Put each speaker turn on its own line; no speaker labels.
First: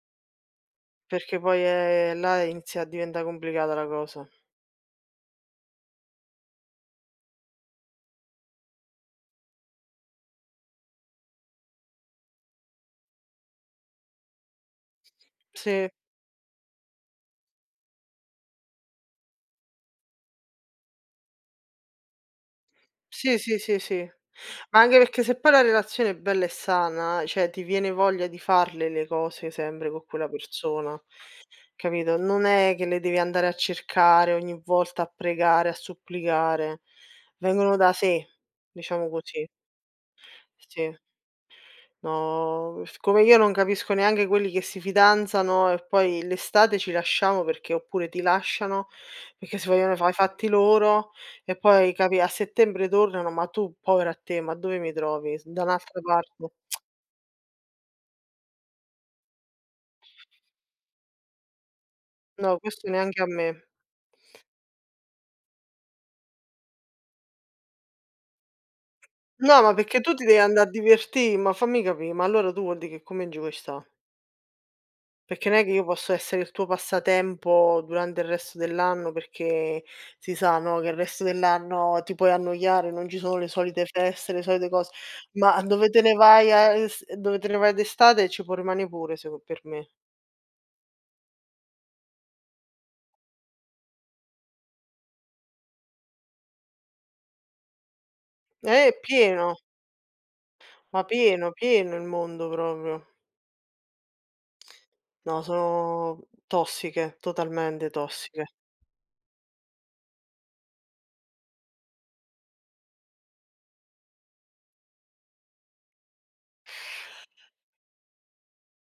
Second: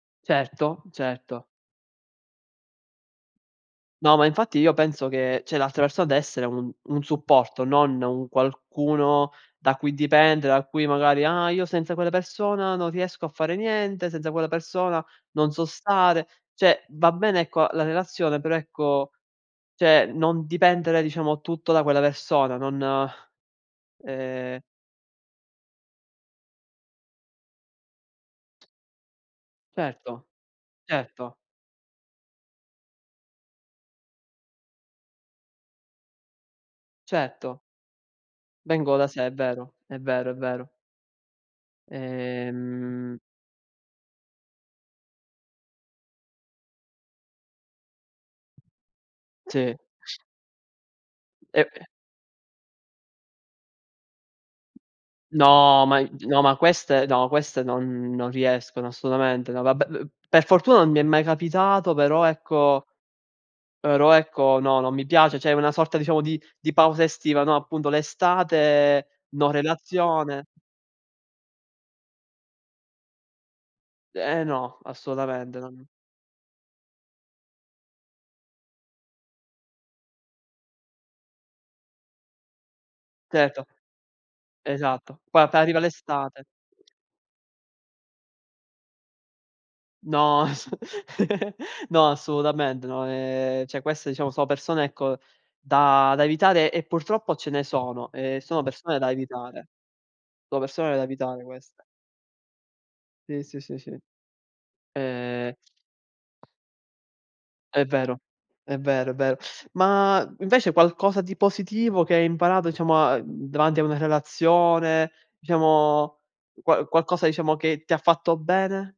Certo,
Perché
certo.
poi, ehm, là inizia a diventà complicata la
No, ma
cosa.
infatti io penso che cioè, l'altra persona deve essere un un supporto, non un qualcuno da cui dipendere, da cui magari: "Ah io senza quella persona non riesco a fare niente, senza quella persona non so
Sì.
stare". Cioè, va bene ecco la relazione, però ecco, cioè, non dipendere diciamo tutto da quella persona, non,
Sì, sì, sì, sì.
ehm
Anche perché se poi la relazione è bella e sana, cioè ti viene voglia di farle le cose sempre co'
Certo,
quella persona,
certo.
capito? Non è che le devi andare a cercare ogni volta a pregare, a supplicare,
Certo.
vengono da sé,
Vengono da
diciamo
sé, è
così.
vero, è vero, è vero.
Sì. No,
Ehm
siccome io non capisco neanche quelli che si fidanzano e poi l'estate ci lasciamo perché oppure ti lasciano, perché si
Sì.
vogliono fa i fatti loro e
E pe
poi capì a settembre tornano, ma tu povero a te, ma dove mi trovi? Da
No, ma
un'altra
i no,
parte.
ma queste no, queste non non riescono assolutamente. No, vabbè, p per fortuna non mi è mai capitato, però
No,
ecco
questo neanche a me.
però ecco no, non mi piace, cioè una sorta diciamo di di pausa estiva, no appunto l'estate, no
No, ma perché tu ti devi
relazione.
andare a divertì ma fammi capì, ma allora tu vuol dì che con me non ci vuoi sta.
Ehm, no,
Perché
assolutamente.
n'è che io
Non
posso essere il tuo passatempo durante il resto dell'anno perché si sa, no, che il resto dell'anno ti puoi annoiare, non ci sono le
Certo.
solite feste, le solite cose,
Esatto. Poi
ma
appena arriva
dove te ne
l'estate.
vai a s dove te ne vai d'estate ci può rimanere pure s per me.
No ass no, assolutamente, no, ehm, cioè queste diciamo sono persone ecco da da evitare e purtroppo ce ne sono e sono
Eh!
persone da
Pieno.
evitare. Sono persone da
Ma
evitare
pieno,
queste.
pieno il mondo, proprio.
Sì, sì, sì, sì.
No
Ehm
sono tossiche,
È
totalmente
vero,
tossiche.
è vero, è vero. Ma invece qualcosa di positivo che hai imparato diciamo a mhmm, davanti a una relazione, diciamo qua qualcosa diciamo che ti ha fatto bene?